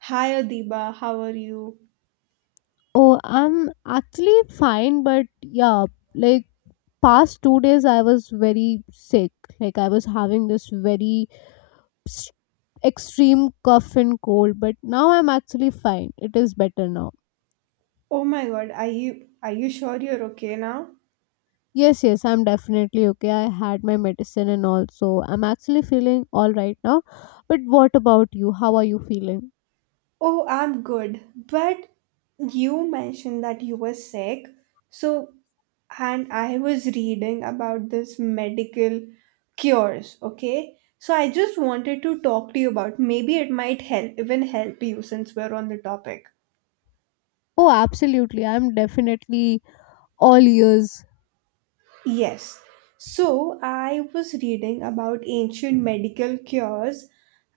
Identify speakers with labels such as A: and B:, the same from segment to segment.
A: Hi Adiba, how are you?
B: Oh, I'm actually fine, but yeah, like past 2 days I was very sick. Like I was having this very s- extreme cough and cold, but now I'm actually fine. It is better now.
A: Oh my god, are you sure you're okay now?
B: Yes, yes, I'm definitely okay. I had my medicine and all, so I'm actually feeling all right now. But what about you? How are you feeling?
A: Oh, I'm good. But you mentioned that you were sick. So, and I was reading about this medical cures, okay? So I just wanted to talk to you about maybe it might help even help you since we're on the topic.
B: Oh, absolutely. I'm definitely all ears.
A: Yes. So I was reading about ancient medical cures,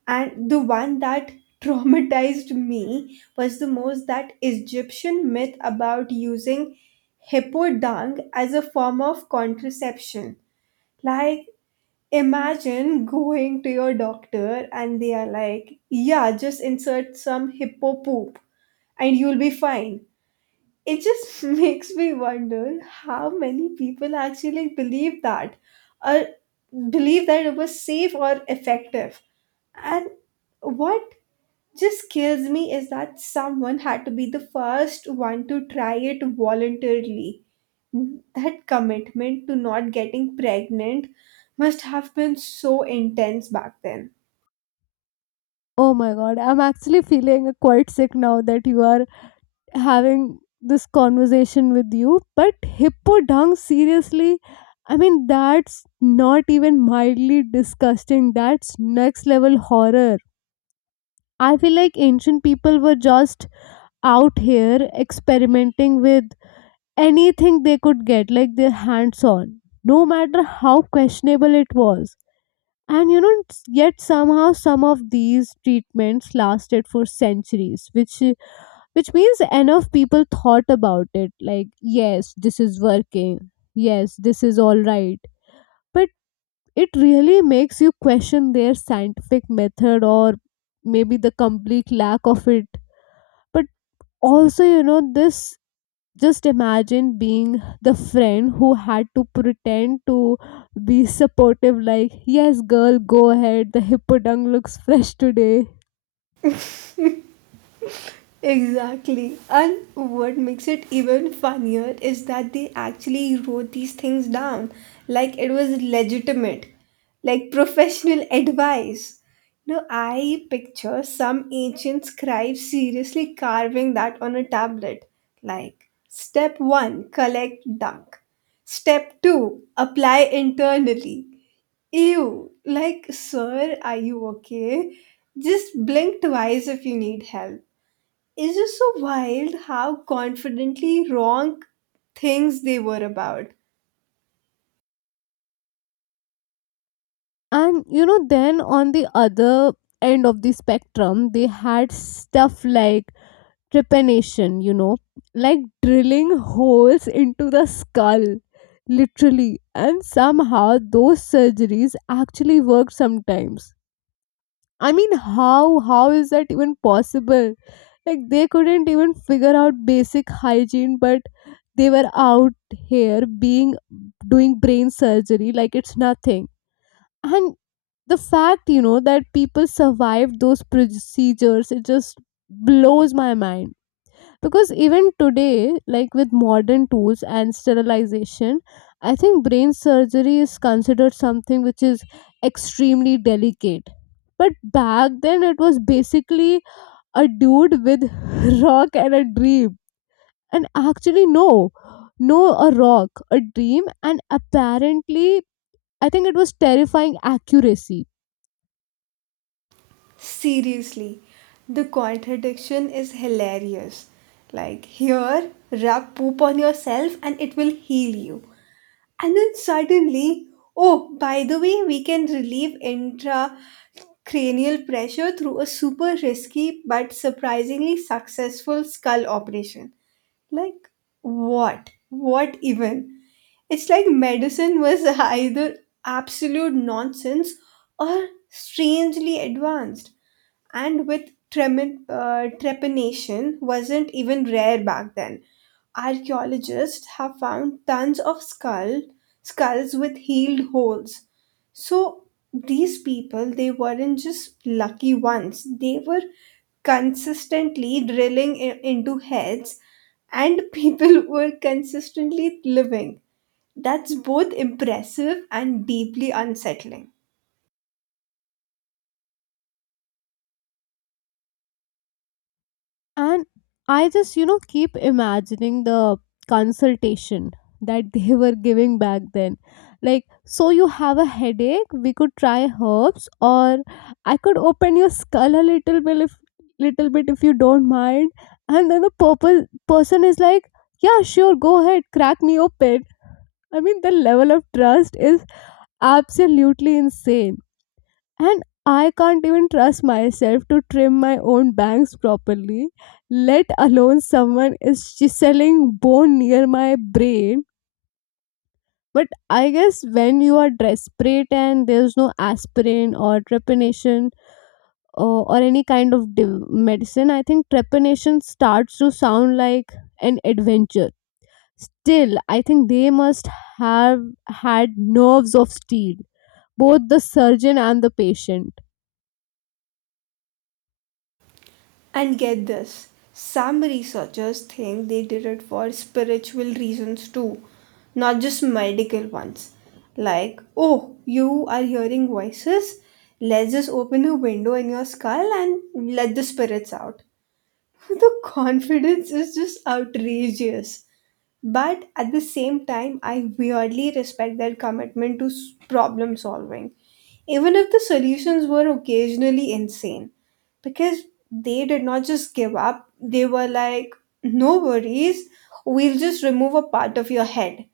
A: and the one that traumatized me was the most, that Egyptian myth about using hippo dung as a form of contraception. Like, imagine going to your doctor and they are like, yeah, just insert some hippo poop and you'll be fine. It just makes me wonder how many people actually believe that, or believe that it was safe or effective. And what just kills me is that someone had to be the first one to try it voluntarily. That commitment to not getting pregnant must have been so intense back then.
B: Oh my god, I'm actually feeling quite sick now that you are having this conversation with you. But hippo dung, seriously, I mean, that's not even mildly disgusting. That's next level horror. I feel like ancient people were just out here experimenting with anything they could get, like their hands on, no matter how questionable it was. And you know, yet somehow some of these treatments lasted for centuries, which means enough people thought about it like yes, this is working, yes, this is all right. But it really makes you question their scientific method, or maybe the complete lack of it. But also, you know, this, just imagine being the friend who had to pretend to be supportive like, yes girl, go ahead, the hippodang looks fresh today.
A: Exactly. And what makes it even funnier is that they actually wrote these things down like it was legitimate, like professional advice. Now, I picture some ancient scribe seriously carving that on a tablet, like, step one, collect dunk. Step two, apply internally. Ew, like, sir, are you okay? Just blink twice if you need help. It's just so wild how confidently wrong things they were about.
B: And you know, then on the other end of the spectrum, they had stuff like trepanation, you know, like drilling holes into the skull literally, and somehow those surgeries actually worked sometimes. I mean, how is that even possible? Like they couldn't even figure out basic hygiene, but they were out here being doing brain surgery like it's nothing. And the fact, you know, that people survived those procedures, it just blows my mind. Because even today, like with modern tools and sterilization, I think brain surgery is considered something which is extremely delicate. But back then it was basically a dude with rock and a dream. And actually no, a rock, a dream, and apparently I think it was terrifying accuracy.
A: Seriously, the contradiction is hilarious. Like, here, rub poop on yourself and it will heal you. And then suddenly, oh, by the way, we can relieve intracranial pressure through a super risky but surprisingly successful skull operation. Like, what? What even? It's like medicine was either absolute nonsense or strangely advanced, and with trepanation wasn't even rare back then. Archaeologists have found tons of skulls with healed holes. So these people, they weren't just lucky ones. They were consistently drilling into heads, and people were consistently living. That's both impressive and deeply unsettling.
B: And I just, you know, keep imagining the consultation that they were giving back then. Like, so you have a headache, we could try herbs, or I could open your skull a little bit if you don't mind. And then the purple person is like, yeah, sure, go ahead, crack me open. I mean, the level of trust is absolutely insane. And I can't even trust myself to trim my own bangs properly, let alone someone is chiseling bone near my brain. But I guess when you are desperate and there's no aspirin or trepanation or any kind of medicine, I think trepanation starts to sound like an adventure. Still, I think they must have had nerves of steel, both the surgeon and the patient.
A: And get this, some researchers think they did it for spiritual reasons too, not just medical ones. Like, oh, you are hearing voices? Let's just open a window in your skull and let the spirits out. The confidence is just outrageous. But at the same time, I weirdly respect their commitment to problem solving, even if the solutions were occasionally insane. Because they did not just give up. They were like, no worries, we'll just remove a part of your head.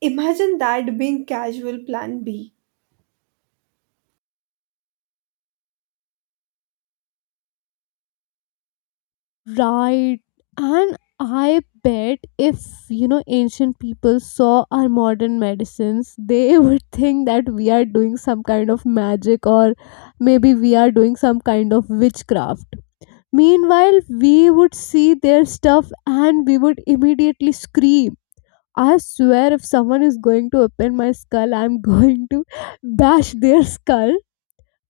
A: Imagine that being casual plan B.
B: Right. And I bet if, you know, ancient people saw our modern medicines, they would think that we are doing some kind of magic, or maybe we are doing some kind of witchcraft. Meanwhile, we would see their stuff and we would immediately scream. I swear, if someone is going to open my skull, I'm going to bash their skull.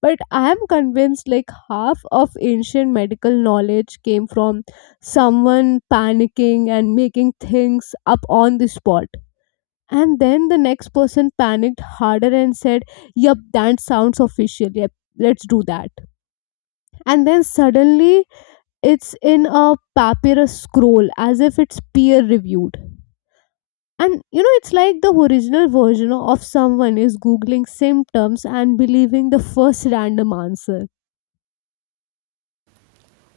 B: But I am convinced like half of ancient medical knowledge came from someone panicking and making things up on the spot, and then the next person panicked harder and said, yep, that sounds official, yep, let's do that. And then suddenly it's in a papyrus scroll as if it's peer reviewed. And you know, it's like the original version of someone is googling symptoms and believing the first random answer.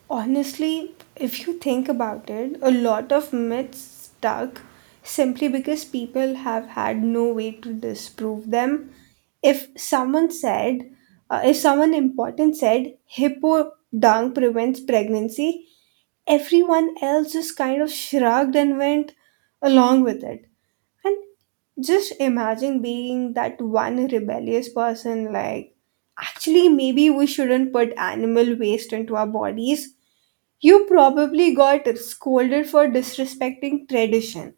A: Honestly, if you think about it, a lot of myths stuck simply because people have had no way to disprove them. If someone said, if someone important said, hippo dung prevents pregnancy, everyone else just kind of shrugged and went along with it. And just imagine being that one rebellious person, like, actually, maybe we shouldn't put animal waste into our bodies. You probably got scolded for disrespecting tradition.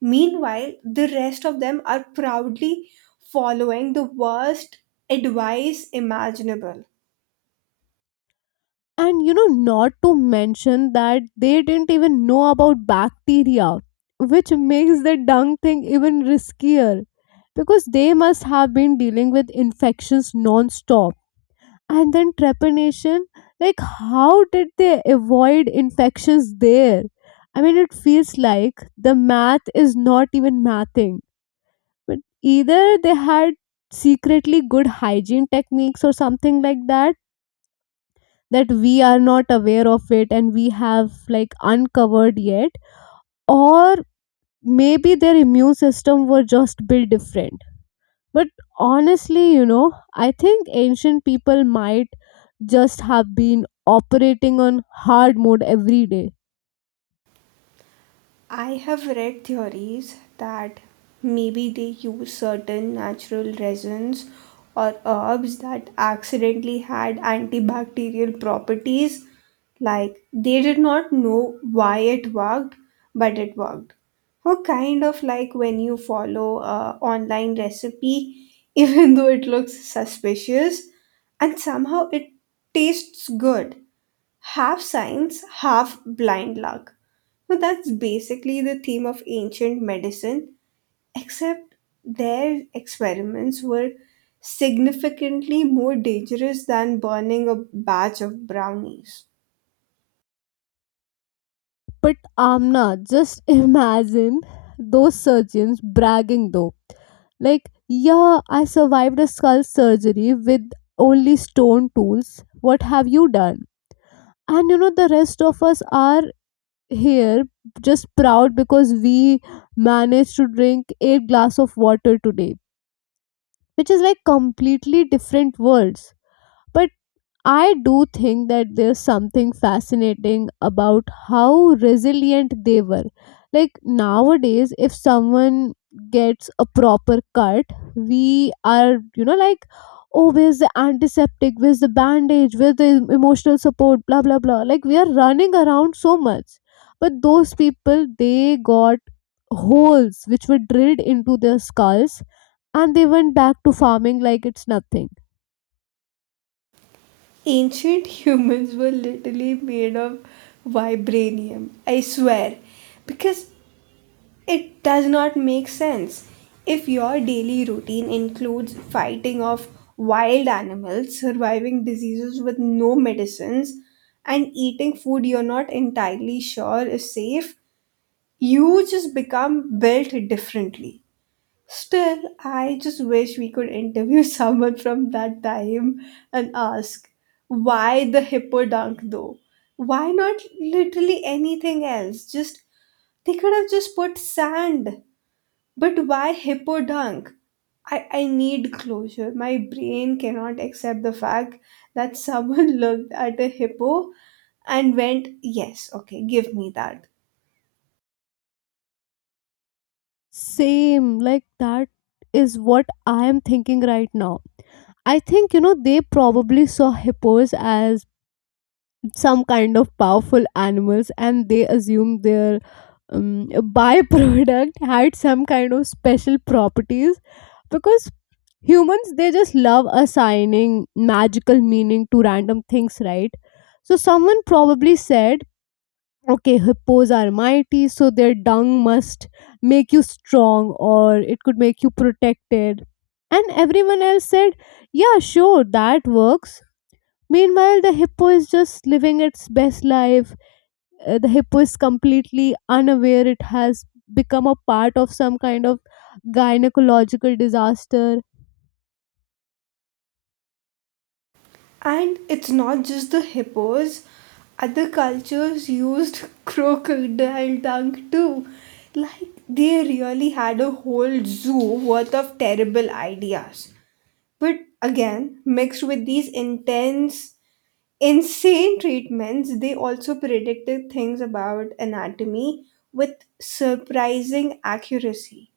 A: Meanwhile, the rest of them are proudly following the worst advice imaginable.
B: And you know, not to mention that they didn't even know about bacteria, which makes the dung thing even riskier because they must have been dealing with infections non-stop. And then trepanation, like how did they avoid infections there? I mean, it feels like the math is not even mathing. But either they had secretly good hygiene techniques or something like that that we are not aware of it and we have like uncovered yet, or maybe their immune system were just built different. But honestly, you know, I think ancient people might just have been operating on hard mode every day.
A: I have read theories that maybe they use certain natural resins or herbs that accidentally had antibacterial properties. Like, they did not know why it worked, but it worked. Or kind of like when you follow a online recipe, even though it looks suspicious, and somehow it tastes good. Half science, half blind luck. Now that's basically the theme of ancient medicine, except their experiments were significantly more dangerous than burning a batch of brownies.
B: But Amna, just imagine those surgeons bragging though, like, yeah, I survived a skull surgery with only stone tools, what have you done? And you know, the rest of us are here just proud because we managed to drink 8 glass of water today, which is like completely different worlds. But I do think that there's something fascinating about how resilient they were. Like nowadays, if someone gets a proper cut, we are, you know, like, oh, where's the antiseptic? Where's the bandage? Where's the emotional support? Blah, blah, blah. Like, we are running around so much. But those people, they got holes which were drilled into their skulls and they went back to farming like it's nothing.
A: Ancient humans were literally made of vibranium, I swear, because it does not make sense. If your daily routine includes fighting off wild animals, surviving diseases with no medicines, and eating food you're not entirely sure is safe, you just become built differently. Still, I just wish we could interview someone from that time and ask, why the hippo dunk though? Why not literally anything else? Just, they could have just put sand, but why hippo dunk? I need closure. My brain cannot accept the fact that someone looked at a hippo and went, yes, okay, give me that.
B: Same, like that is what I am thinking right now. I think you know they probably saw hippos as some kind of powerful animals, and they assumed their byproduct had some kind of special properties because humans they just love assigning magical meaning to random things, right? So someone probably said, okay, hippos are mighty, so their dung must make you strong or it could make you protected. And everyone else said, yeah, sure, that works. Meanwhile, the hippo is just living its best life. The hippo is completely unaware it has become a part of some kind of gynecological disaster.
A: And it's not just the hippos, other cultures used crocodile dung too. Like, they really had a whole zoo worth of terrible ideas. But again, mixed with these intense insane treatments, they also predicted things about anatomy with surprising accuracy.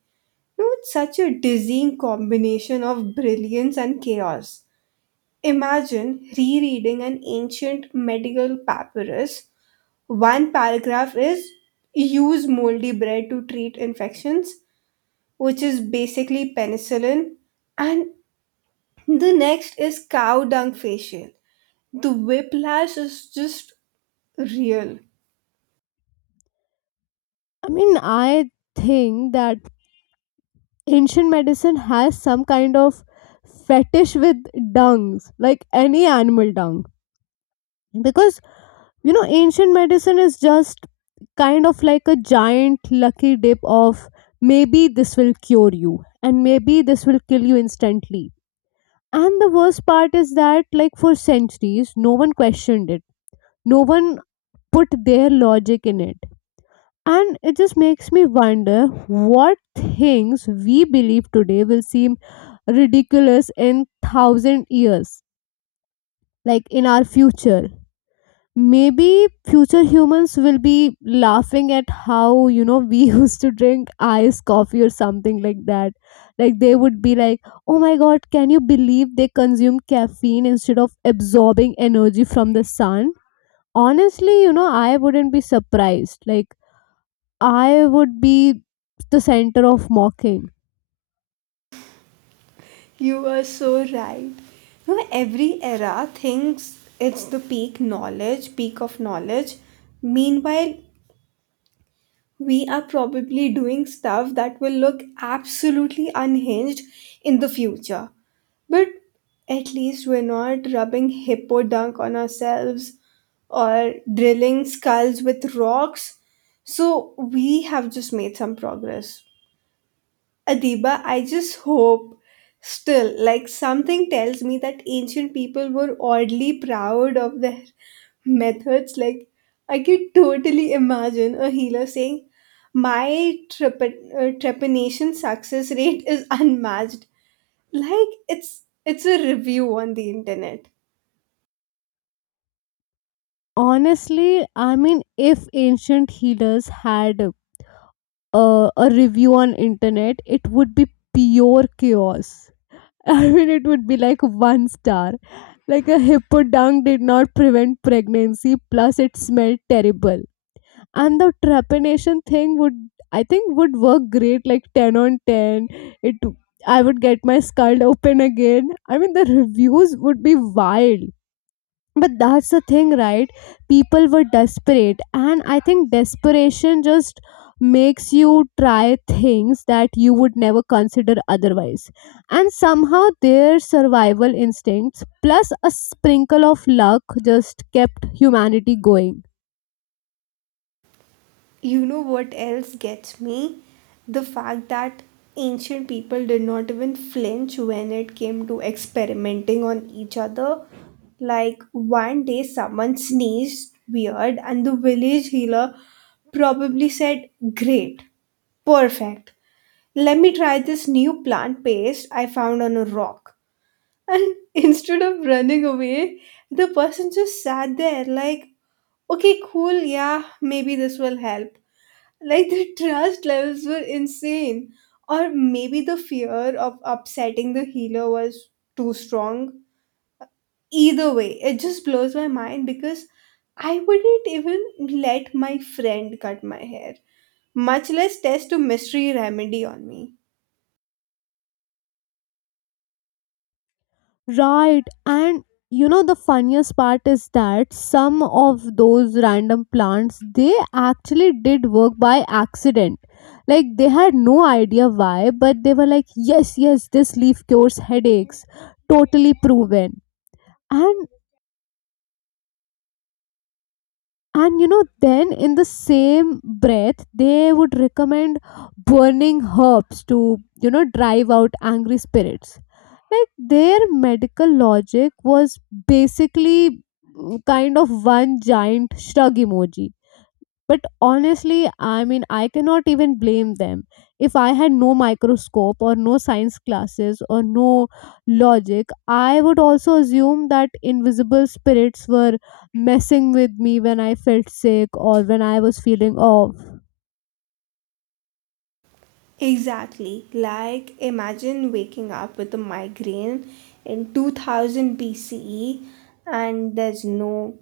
A: Now, it's such a dizzying combination of brilliance and chaos. Imagine rereading an ancient medical papyrus. One paragraph is, use moldy bread to treat infections, which is basically penicillin, and the next is cow dung facial. The whiplash is just real.
B: I mean, I think that ancient medicine has some kind of fetish with dungs, like any animal dung, because you know ancient medicine is just kind of like a giant lucky dip of maybe this will cure you and maybe this will kill you instantly. And the worst part is that like for centuries no one questioned it, no one put their logic in it. And it just makes me wonder what things we believe today will seem ridiculous in 1,000 years, like in our future. Maybe future humans will be laughing at how, you know, we used to drink iced coffee or something like that. Like they would be like, oh my god, can you believe they consume caffeine instead of absorbing energy from the sun? Honestly, you know, I wouldn't be surprised. Like I would be the center of mocking.
A: You are so right. No, every era thinks it's the peak of knowledge. Meanwhile, we are probably doing stuff that will look absolutely unhinged in the future. But at least we're not rubbing hippo dunk on ourselves or drilling skulls with rocks. So we have just made some progress. Adiba, I just hope. Still, like, something tells me that ancient people were oddly proud of their methods. Like, I could totally imagine a healer saying, my trepanation success rate is unmatched. Like, it's a review on the internet.
B: Honestly, I mean if ancient healers had a review on internet, it would be pure chaos. I mean, it would be like one star. Like, a hippo dung did not prevent pregnancy, plus it smelled terrible. And the trepanation thing would, I think, would work great. Like 10 on 10, it. I would get my skull open again. I mean, the reviews would be wild. But that's the thing, right? People were desperate, and I think desperation just makes you try things that you would never consider otherwise. And somehow, their survival instincts plus a sprinkle of luck just kept humanity going.
A: You know what else gets me? The fact that ancient people did not even flinch when it came to experimenting on each other. Like, one day, someone sneezed weird, and the village healer probably said, great, perfect. Let me try this new plant paste I found on a rock. And instead of running away, the person just sat there, like, okay, cool, yeah, maybe this will help. Like, the trust levels were insane. Or maybe the fear of upsetting the healer was too strong. Either way, it just blows my mind because I wouldn't even let my friend cut my hair, much less test a mystery remedy on me.
B: Right. And you know, the funniest part is that some of those random plants, they actually did work by accident. Like, they had no idea why, but they were like, yes, yes, this leaf cures headaches. Totally proven. And and you know, then in the same breath they would recommend burning herbs to, you know, drive out angry spirits. Like their medical logic was basically kind of one giant shrug emoji. But honestly, I mean, I cannot even blame them. If I had no microscope or no science classes or no logic, I would also assume that invisible spirits were messing with me when I felt sick or when I was feeling off.
A: Exactly. Like, imagine waking up with a migraine in 2000 BCE, and there's no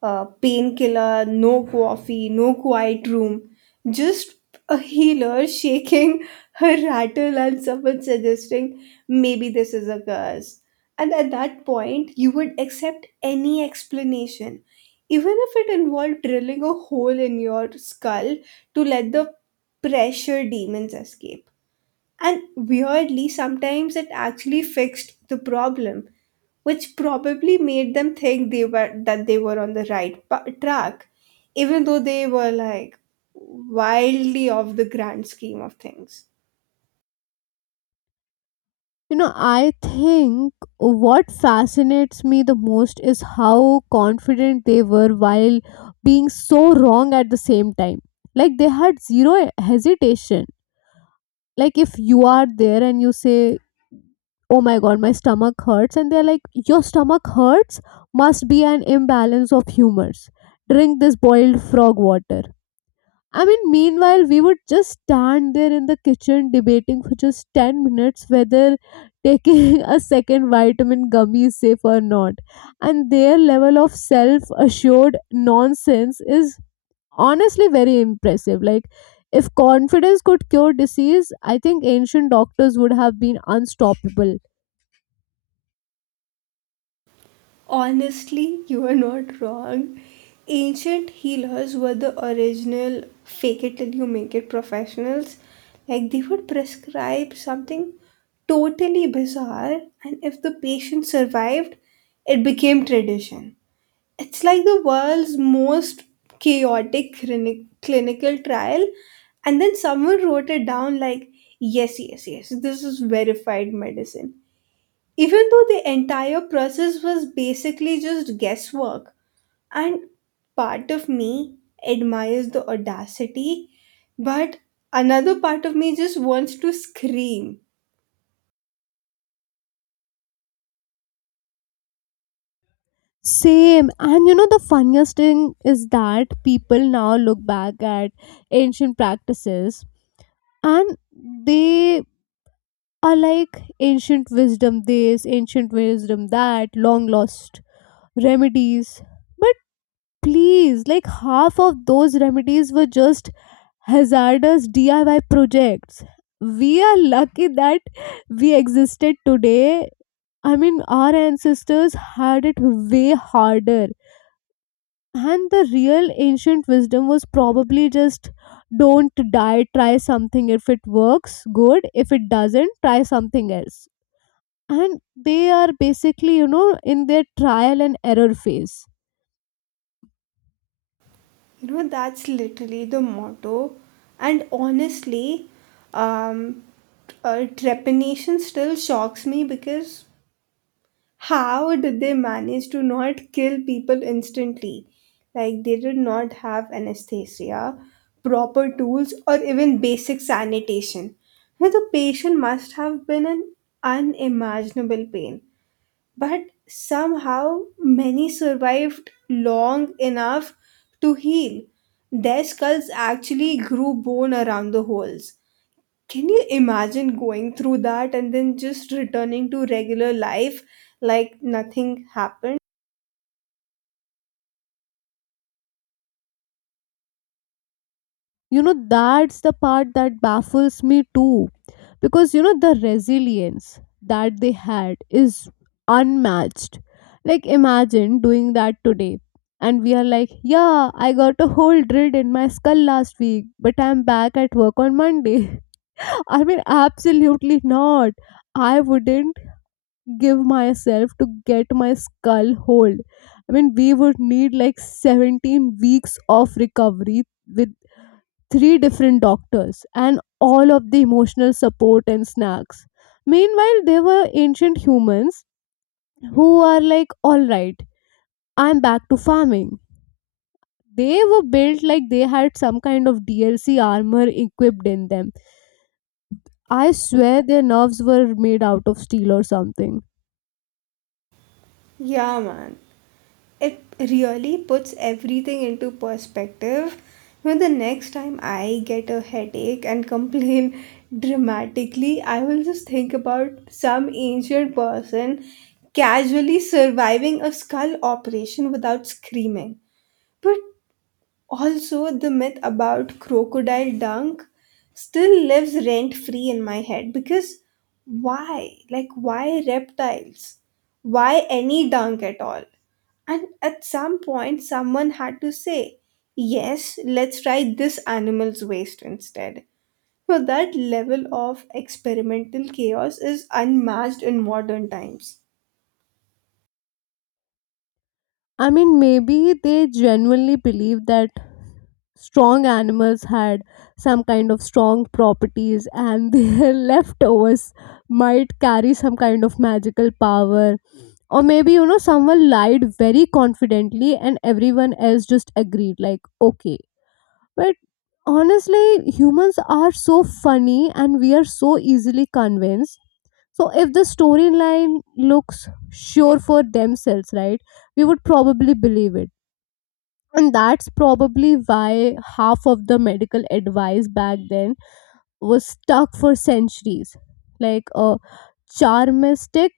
A: painkiller, no coffee, no quiet room, just a healer shaking her rattle and someone suggesting maybe this is a curse. And at that point, you would accept any explanation, even if it involved drilling a hole in your skull to let the pressure demons escape. And weirdly, sometimes it actually fixed the problem, which probably made them think they were on the right track, even though they were, like, wildly off the grand scheme of things.
B: You know, I think what fascinates me the most is how confident they were while being so wrong at the same time. Like they had zero hesitation. Like if you are there and you say, "Oh my god, my stomach hurts," and they're like, "Your stomach hurts must be an imbalance of humors. Drink this boiled frog water." I mean, meanwhile, we would just stand there in the kitchen debating for just 10 minutes whether taking a second vitamin gummy is safe or not. And their level of self assured nonsense is honestly very impressive. Like, if confidence could cure disease, I think ancient doctors would have been unstoppable.
A: Honestly, you are not wrong. Ancient healers were the original fake it till you make it professionals. Like, they would prescribe something totally bizarre, and if the patient survived, it became tradition. It's like the world's most chaotic clinical trial, and then someone wrote it down like, yes, yes, yes, this is verified medicine, even though the entire process was basically just guesswork. And part of me admires the audacity, but another part of me just wants to scream.
B: Same. And you know, the funniest thing is that people now look back at ancient practices, and they are like, ancient wisdom this, ancient wisdom that, long lost remedies. But please, like half of those remedies were just hazardous DIY projects. We are lucky that we existed today. I mean, our ancestors had it way harder. And the real ancient wisdom was probably just, don't die, try something. If it works, good. If it doesn't, try something else. And they are basically, you know, in their trial and error phase.
A: You know, that's literally the motto. And honestly, um trepanation still shocks me because, how did they manage to not kill people instantly? Like, they did not have anesthesia, proper tools, or even basic sanitation. Now, the patient must have been an unimaginable pain. But somehow, many survived long enough to heal. Their skulls actually grew bone around the holes. Can you imagine going through that and then just returning to regular life like nothing happened?
B: You know, that's the part that baffles me too, because you know the resilience that they had is unmatched. Like imagine doing that today and we are like, yeah, I got a hole drilled in my skull last week but I'm back at work on Monday. I mean, absolutely not. I wouldn't give myself to get my skull hold. I mean, we would need like 17 weeks of recovery with three different doctors and all of the emotional support and snacks. Meanwhile, there were ancient humans who are like, all right, I'm back to farming. They were built like they had some kind of DLC armor equipped in them. I swear their nerves were made out of steel or something.
A: Yeah, man. It really puts everything into perspective. When the next time I get a headache and complain dramatically, I will just think about some ancient person casually surviving a skull operation without screaming. But also, the myth about crocodile dunk still lives rent free in my head because, why? Like, why reptiles? Why any dunk at all? And at some point, someone had to say, yes, let's try this animal's waste instead. So, that level of experimental chaos is unmatched in modern times.
B: I mean, maybe they genuinely believed that strong animals had some kind of strong properties and their leftovers might carry some kind of magical power. Or maybe, you know, someone lied very confidently and everyone else just agreed, like, okay. But honestly, humans are so funny and we are so easily convinced. So if the storyline looks sure for themselves, right, we would probably believe it. And that's probably why half of the medical advice back then was stuck for centuries. Like a charmistic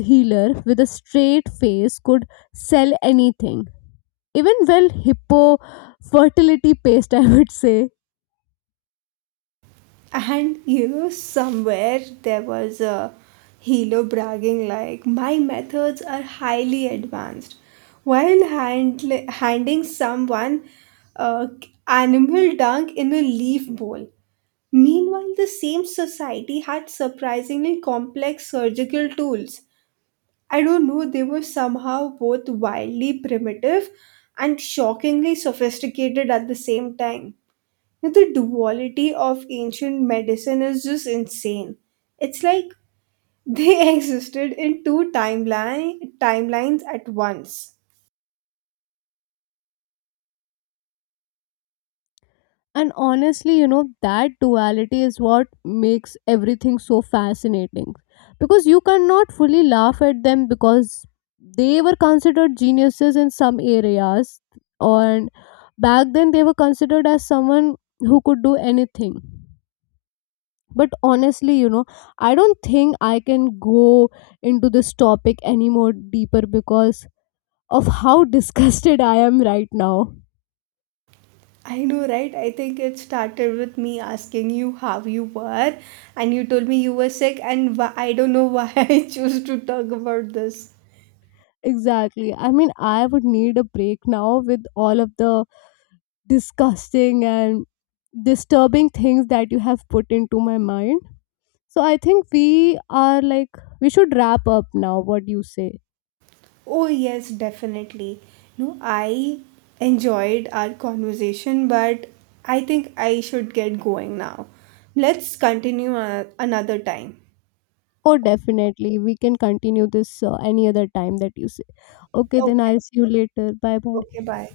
B: healer with a straight face could sell anything, even well, hippo fertility paste, I would say.
A: And you know, somewhere there was a hero bragging like, my methods are highly advanced, while handing someone uh, animal dung in a leaf bowl. Meanwhile, the same society had surprisingly complex surgical tools. I don't know, they were somehow both wildly primitive and shockingly sophisticated at the same time. Now, the duality of ancient medicine is just insane. It's like they existed in two timelines at once.
B: And honestly, you know, that duality is what makes everything so fascinating. Because you cannot fully laugh at them because they were considered geniuses in some areas, and back then they were considered as someone who could do anything. But honestly, you know, I don't think I can go into this topic any more deeper because of how disgusted I am right now.
A: I know, right? I think it started with me asking you how you were, and you told me you were sick, and I don't know why I choose to talk about this.
B: Exactly. I mean, I would need a break now with all of the disgusting and disturbing things that you have put into my mind. So I think we are like, we should wrap up now. What do you say?
A: Oh, yes, definitely. No, I enjoyed our conversation, but I think I should get going now. Let's continue another time.
B: Oh, definitely. We can continue this any other time that you say. Okay, then
A: Okay.
B: I'll see you later. Bye bye.
A: Okay. Bye.